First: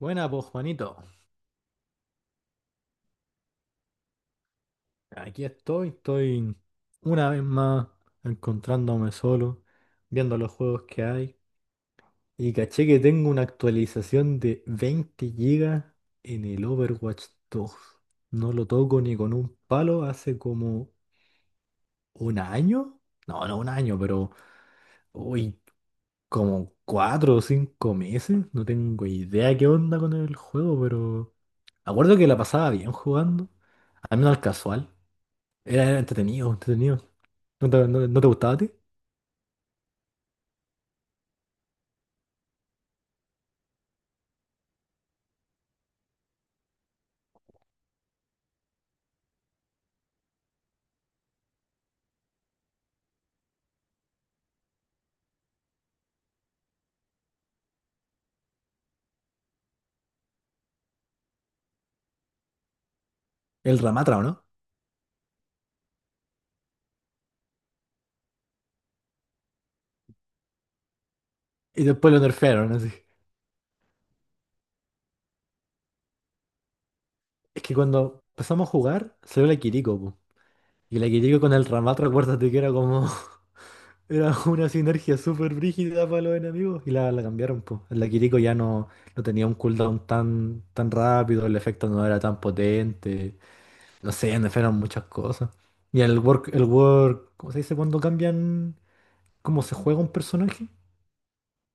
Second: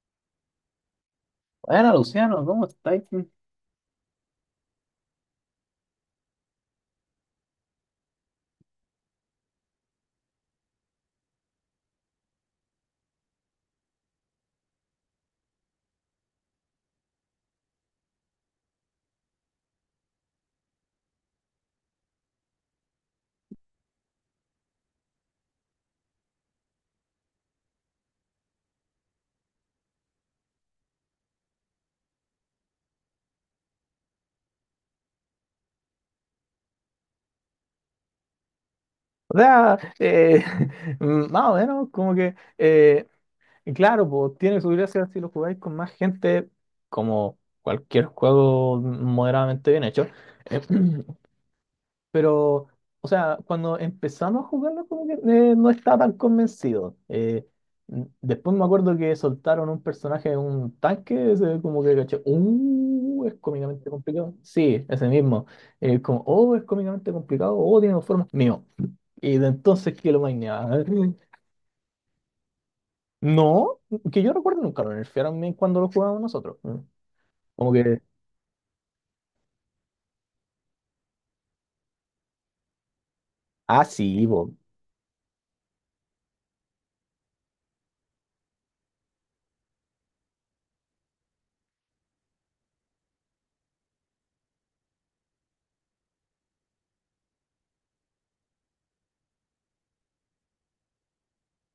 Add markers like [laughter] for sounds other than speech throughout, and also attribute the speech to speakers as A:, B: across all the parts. A: Buena, pues Juanito.
B: Bueno, Luciano, ¿cómo estáis? O
A: Aquí estoy una vez más encontrándome solo, viendo los juegos que hay. Y caché que tengo una actualización de 20 gigas en el Overwatch 2. No lo toco ni con un palo hace como un año. No, no un año, pero uy, como 4 o 5 meses. No tengo idea qué onda con el juego, pero me acuerdo que la pasaba bien jugando, al menos al casual. Era entretenido, entretenido. ¿No te gustaba a ti?
B: sea, [laughs] más o menos, y claro, pues tiene su gracia si lo jugáis con más gente, como cualquier juego moderadamente bien hecho. [clears throat] Pero, Cuando empezamos a jugarlo, como que no estaba tan convencido. Después me acuerdo que soltaron un personaje, en un tanque, ese como que caché, es
A: El
B: cómicamente
A: Ramatra, ¿o
B: complicado.
A: no?
B: Sí, ese mismo. Oh, es cómicamente complicado, oh, tiene dos formas. Mío. Y de entonces que lo maineaba.
A: Y después lo nerfearon, así.
B: No, que yo recuerdo nunca lo nerfearon ni cuando lo jugábamos nosotros. Mm.
A: Es
B: Como
A: que
B: que,
A: cuando empezamos a jugar, salió la Kiriko, po. Y la Kiriko con el Ramatra, acuérdate que era como. [laughs]
B: ah, sí,
A: Era
B: po.
A: una sinergia súper brígida para los enemigos. Y la cambiaron, po. La Kiriko ya no, no tenía un cooldown tan, tan rápido, el efecto no era tan potente. No sé, nerfearon muchas cosas. ¿Cómo se dice cuando cambian cómo se juega un personaje?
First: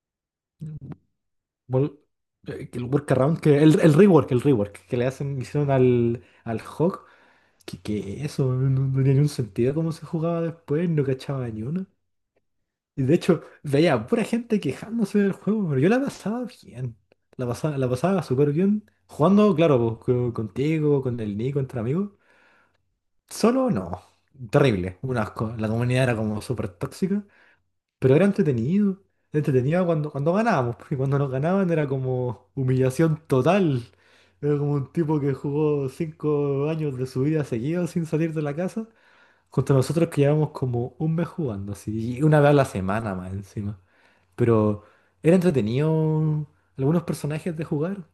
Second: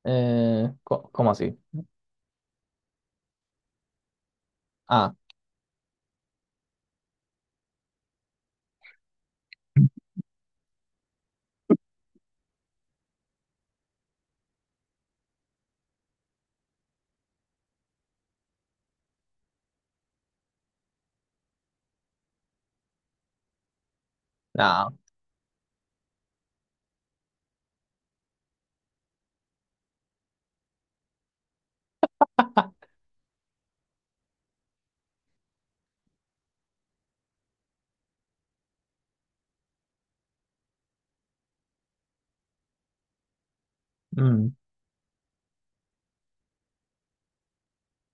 B: ¿Cómo así?
A: Wor- que el rework,
B: Ah,
A: hicieron al Hawk, que eso no tenía ningún sentido cómo se jugaba después, no cachaba ni una. Y de hecho, veía a pura gente quejándose del juego, pero yo la pasaba bien. La pasaba súper bien. Jugando, claro, pues, contigo, con el Nico, entre amigos. Solo no.
B: nada.
A: Terrible, un asco. La comunidad era como súper tóxica. Pero era entretenido. Entretenido cuando ganábamos, porque cuando nos ganaban era como humillación total. Era como un tipo que jugó 5 años de su vida seguido sin salir de la casa, contra nosotros que llevamos como un mes jugando, así, y una vez a la semana más encima. Pero era entretenido algunos personajes de jugar.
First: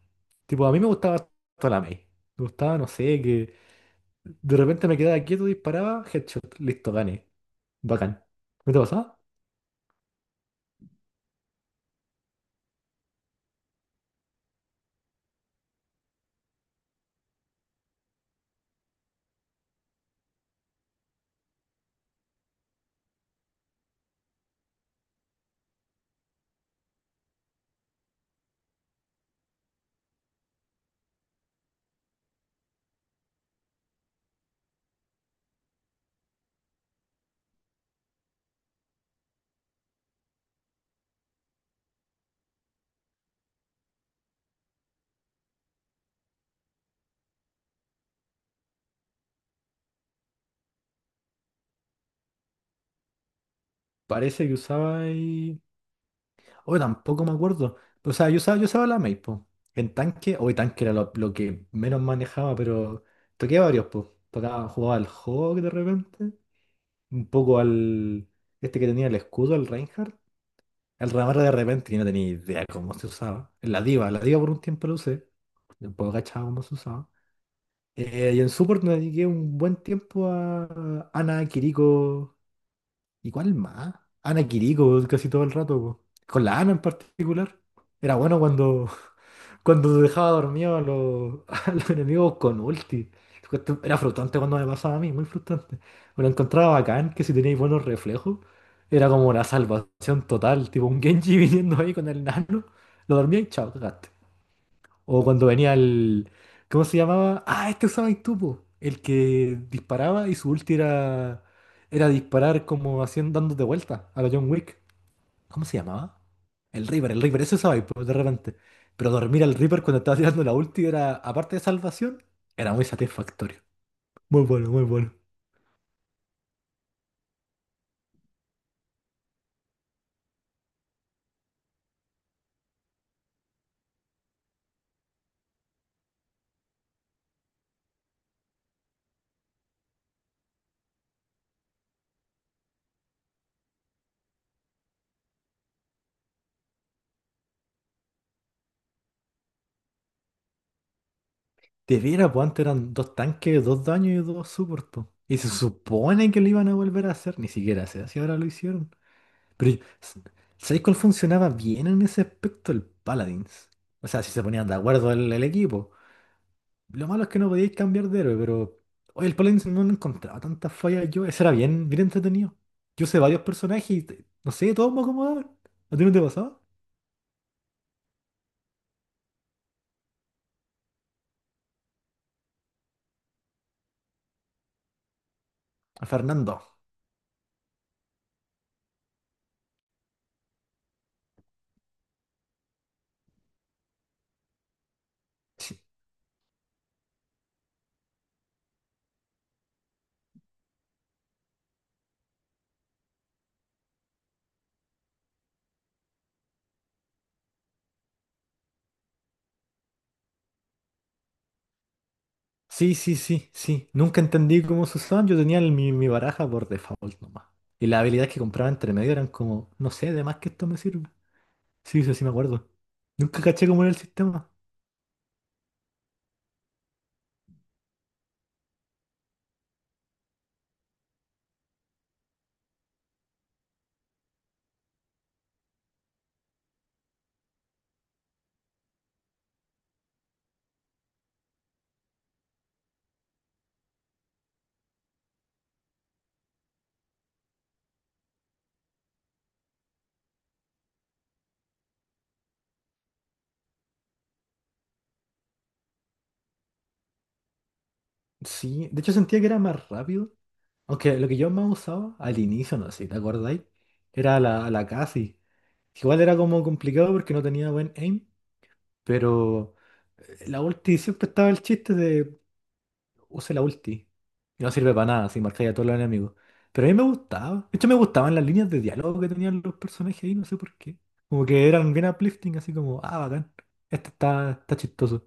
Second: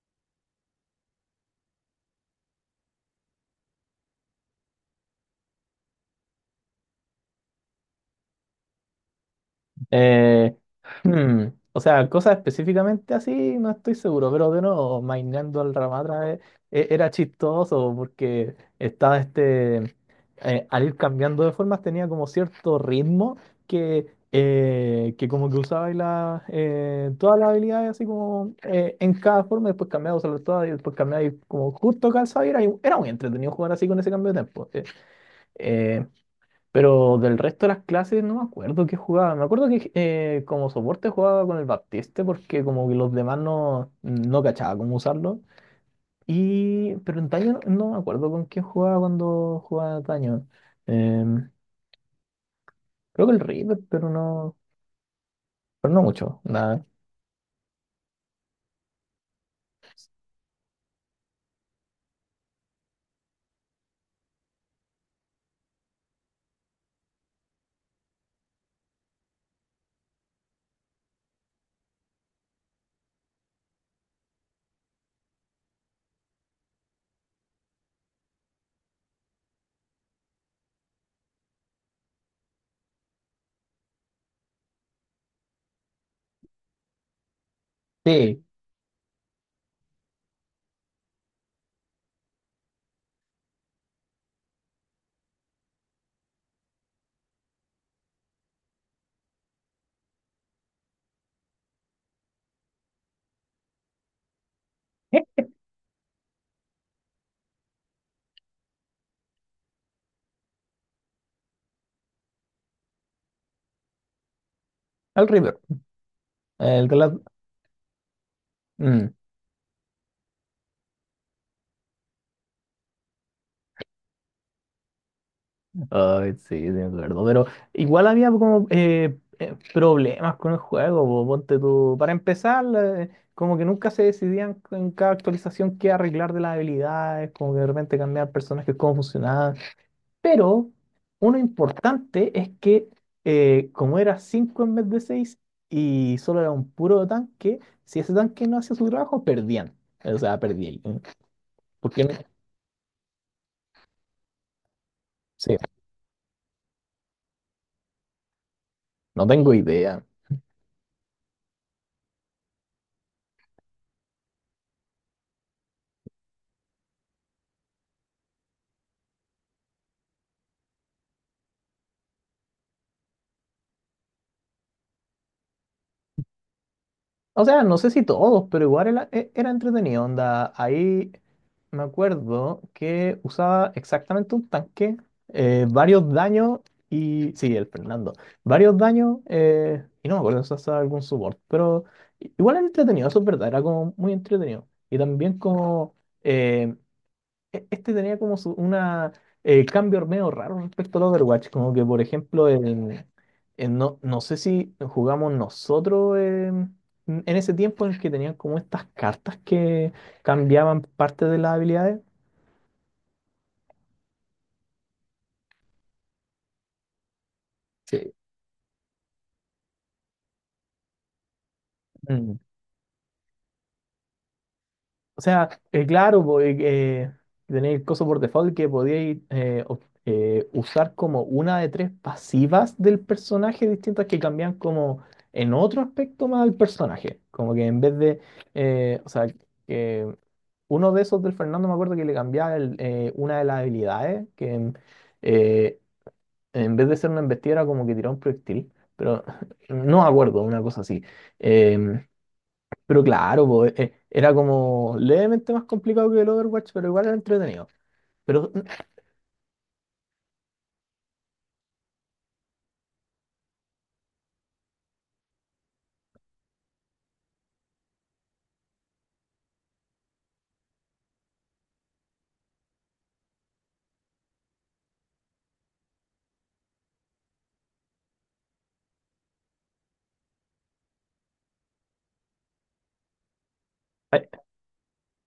A: Tipo, a mí me gustaba toda la May. Me gustaba, no sé, que de repente me quedaba quieto, disparaba, headshot, listo, gané. Bacán. ¿No te pasaba?
B: Eh, [laughs] hmm, o sea, cosas específicamente así, no estoy seguro, pero de nuevo, maineando al Ramatra, era chistoso porque estaba al ir cambiando de formas tenía como cierto ritmo que como que usaba, todas las habilidades así como, en cada forma, después cambiaba, usarlas todas y después cambiaba, y como justo calzaba y era, era muy entretenido jugar así con ese cambio de tiempo. Pero del resto de las clases no me acuerdo qué jugaba. Me acuerdo que, como soporte jugaba con el Baptiste porque como que los demás no, no cachaba cómo usarlo. Y, pero en Taño no, no me acuerdo con quién jugaba cuando jugaba Taño. Em, creo que el River,
A: Parece que usaba
B: pero no mucho.
A: Hoy
B: Nada.
A: tampoco me acuerdo. O sea, yo usaba la Mail, po. En tanque, hoy tanque era lo que menos manejaba, pero toqué varios, pues. Tocaba, jugaba al Hawk de repente. Un poco al. Este que tenía el escudo, el Reinhardt. Al Ramar de repente, que no tenía idea cómo se usaba. La Diva por un tiempo lo usé. Después cachaba cómo se usaba. Y en support me dediqué un buen tiempo a Ana Kiriko. ¿Y cuál más? Ana Quirico casi todo el rato, po. Con la Ana en particular. Era bueno
B: Sí,
A: cuando, [laughs] cuando dejaba dormido a los, [laughs] a los enemigos con ulti. Era frustrante cuando me pasaba a mí, muy frustrante. Me lo encontraba bacán, que si teníais buenos reflejos, era como la salvación total. Tipo un Genji [laughs] viniendo ahí con el nano, lo dormía y chao, cagaste. O
B: ¿eh?
A: cuando venía el. ¿Cómo se llamaba? Ah, este usabas tú, po. El que disparaba y su ulti era. Era disparar como haciendo, dándote vuelta a la John Wick.
B: El River.
A: ¿Cómo se llamaba?
B: El de la-
A: El Reaper, eso usabais, po, de repente. Pero
B: Mm.
A: dormir al Reaper cuando estaba tirando la ulti era, aparte de salvación, era muy satisfactorio. Muy bueno, muy bueno.
B: Ay, sí, sí, me acuerdo. Pero igual había como, problemas con el juego, po, ponte tú. Para empezar, como que nunca se decidían en cada actualización qué arreglar de las habilidades, como que de repente cambiar personajes, cómo funcionaban. Pero uno importante es que, como era 5 en vez de 6 y solo era un puro tanque, si ese tanque no hacía su trabajo, perdían. O sea, perdían.
A: Te
B: Porque no,
A: viera, pues antes eran dos tanques, dos daños y dos support, po. Y se
B: sí,
A: supone que lo iban a volver a hacer, ni siquiera se hace, ahora lo hicieron.
B: no tengo
A: Pero,
B: idea.
A: ¿sabéis cuál funcionaba bien en ese aspecto? El Paladins. O sea, si se ponían de acuerdo el equipo. Lo malo es que no podíais cambiar de héroe, pero. Oye, el Paladins no le encontraba tantas fallas yo. Ese era bien, bien entretenido. Yo sé varios personajes y no sé, todos me acomodaban. ¿A ti no te pasaba?
B: O sea, no sé si todos, pero igual era, era entretenido, onda. Ahí me acuerdo que usaba exactamente un tanque,
A: A
B: varios
A: Fernando.
B: daños y... sí, el Fernando. Varios daños, y no me acuerdo si usaba algún support, pero, igual era entretenido, eso es verdad, era como muy entretenido. Y también
A: Sí,
B: como... eh, este tenía como una, cambio medio raro respecto al Overwatch. Como que, por ejemplo, en no, no sé si jugamos nosotros, en ese tiempo en el que tenían como estas cartas que cambiaban parte de las habilidades.
A: sí, sí, sí, sí. Nunca entendí cómo se usaban. Yo tenía mi baraja por default nomás. Y las
B: Sí.
A: habilidades que compraba entre medio eran como, no sé, de más que esto me sirve. Sí, sí, sí me
B: Mm.
A: acuerdo. Nunca caché cómo era el sistema.
B: O sea, claro, po, tenéis el coso por default que podíais, usar como una de tres pasivas del personaje distintas que cambian como en otro aspecto más al personaje. Como que en vez de, o sea, que uno de esos del Fernando me acuerdo que le cambiaba el, una de las habilidades, que, eh, en vez de ser una embestida era como que tiraba un proyectil, pero [laughs] no me acuerdo, una cosa así. Eh, pero claro, po, era como levemente más complicado que el Overwatch, pero igual era entretenido. Pero,
A: Sí, de hecho sentía que era más rápido. Aunque lo que yo más usaba al inicio, no sé si te acordáis, era la Casi. Igual era como complicado porque no tenía buen aim, pero la ulti siempre estaba el chiste de use la ulti. Y no sirve para nada si marcáis a todos los enemigos. Pero a mí me gustaba. De hecho, me gustaban las líneas de diálogo que tenían los personajes ahí, no sé por qué. Como que eran bien uplifting, así como, ah, bacán. Este
B: ay,
A: está chistoso.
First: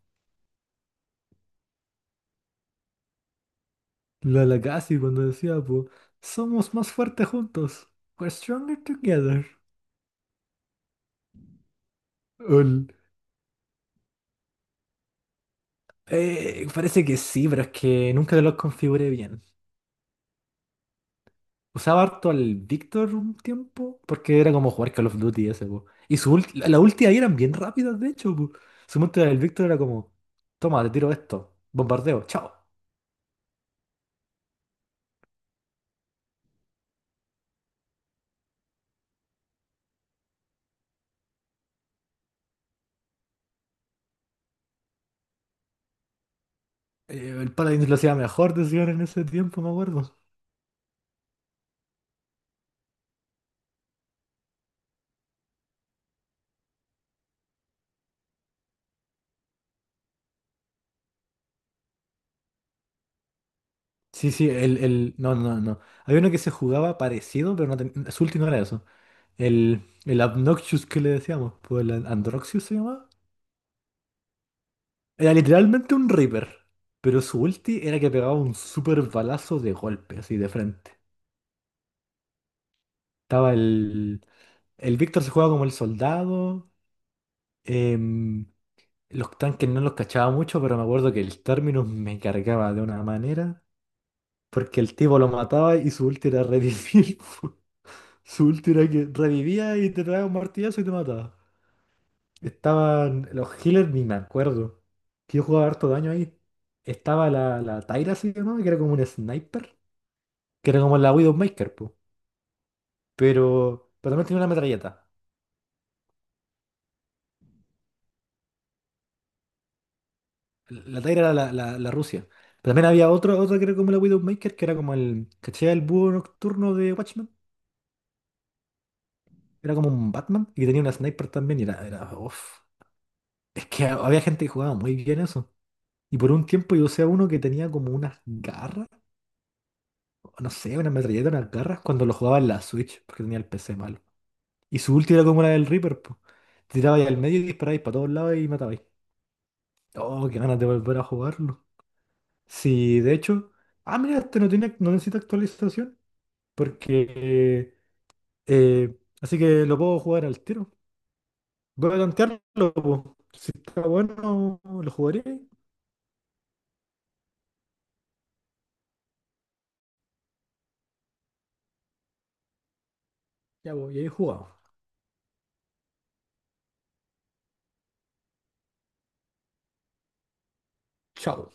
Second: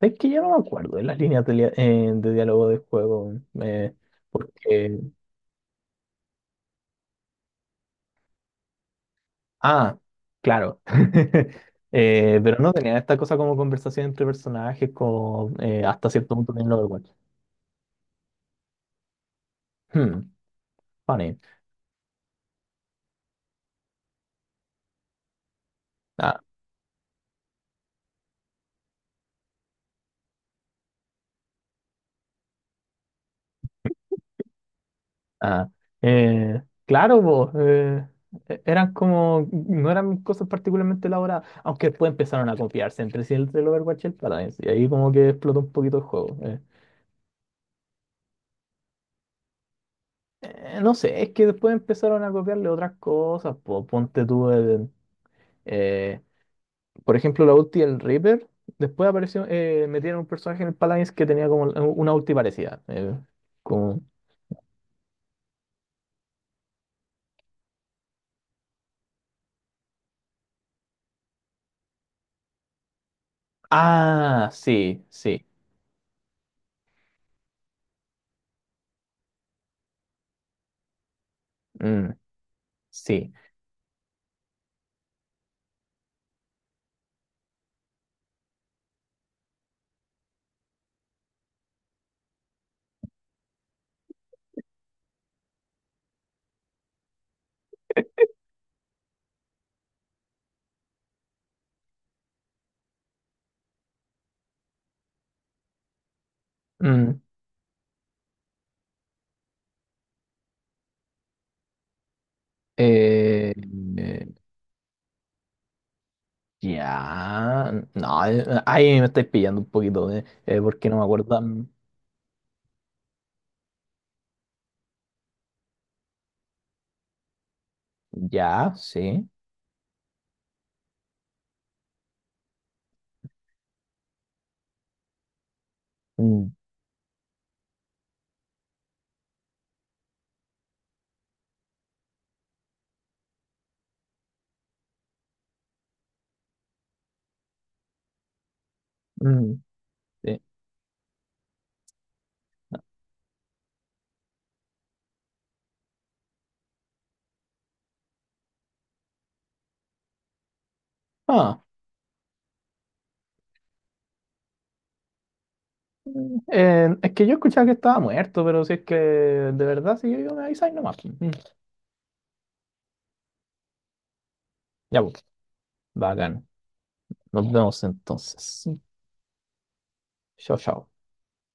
B: es que yo no me acuerdo de las líneas de, de diálogo del juego. eh,
A: La Lagasse
B: porque.
A: cuando decía, pues, somos más fuertes juntos. We're stronger together.
B: Ah, claro. [laughs] Pero no
A: Ol.
B: tenían esta cosa como conversación entre personajes, como, hasta cierto punto en
A: Eh,
B: el
A: parece
B: Overwatch.
A: que sí, pero es que nunca los configuré bien.
B: Hmm, funny.
A: Usaba harto al Victor un tiempo, porque era como jugar Call of Duty ese, po. Y su
B: Ah.
A: ulti- la la ulti ahí eran bien rápidas, de hecho, po. Su ulti del Victor era como, toma, te tiro esto, bombardeo, chao.
B: Ah, eh, claro, po, eran como, no eran cosas particularmente elaboradas, aunque después empezaron a copiarse entre sí entre el Overwatch y el Paradise, y ahí como que explotó un poquito el juego.
A: El Paladin lo hacía mejor, decían en ese tiempo, me acuerdo.
B: No sé, es que después empezaron a copiarle otras cosas, po, ponte tú el, eh, por ejemplo, la ulti del Reaper, después apareció, metieron un personaje en el Paladins que tenía como una ulti parecida, como...
A: Sí, sí. No, no, no. Había uno que se jugaba parecido, pero su ulti no era eso. El Obnoxious que le decíamos, pues el Androxius se llamaba.
B: ah, sí,
A: Era
B: sí,
A: literalmente un Reaper, pero su ulti era que pegaba un super balazo de golpe, así de frente.
B: mm, sí.
A: Estaba el. El Víctor se jugaba como el soldado. em, los tanques no los cachaba mucho, pero me acuerdo que el Terminus me cargaba de una manera. Porque el tipo lo mataba y su ulti era revivir. [laughs] Su ulti era que revivía y te traía un martillazo y te mataba. Estaban los healers, ni me acuerdo. Que yo jugaba harto daño ahí.
B: Mm,
A: Estaba la Tyra, ¿sí o no? Que era como un sniper. Que era como la Widowmaker, po. Pero, pero también
B: mm.
A: tenía una metralleta.
B: Ya, no, ahí me estáis pillando un poquito, porque no
A: La
B: me
A: Tyra era
B: acuerdo.
A: la,
B: Mm.
A: la, la Rusia. Pero también había otro que era como la Widowmaker, que era como el. ¿Cachai? El búho nocturno de Watchmen.
B: Ya, sí.
A: Era como un Batman. Y tenía una sniper también. Y era uf. Es que había gente que jugaba muy bien eso. Y por un
B: Mm,
A: tiempo yo usé a uno que tenía como unas garras. O no sé, una metralleta, unas garras, cuando lo jugaba en la Switch, porque tenía el PC malo. Y su ulti era como la del Reaper, pues. Tirabais al medio y disparabais para todos lados y matabais.
B: mm,
A: Oh, qué
B: sí.
A: ganas de volver a jugarlo. Sí, de hecho. Ah, mira, este no tiene, no necesita actualización. Porque. Así que lo puedo jugar al tiro.
B: Ah,
A: Voy a tantearlo, po. Si está bueno, lo jugaré.
B: es que yo escuchaba que estaba muerto, pero si es que de verdad, si yo digo, me avisáis nomás. Mm.
A: Ya, voy, y ahí jugado.
B: Ya, pues, bacán. Nos vemos entonces. Chao, chao.
A: Chao.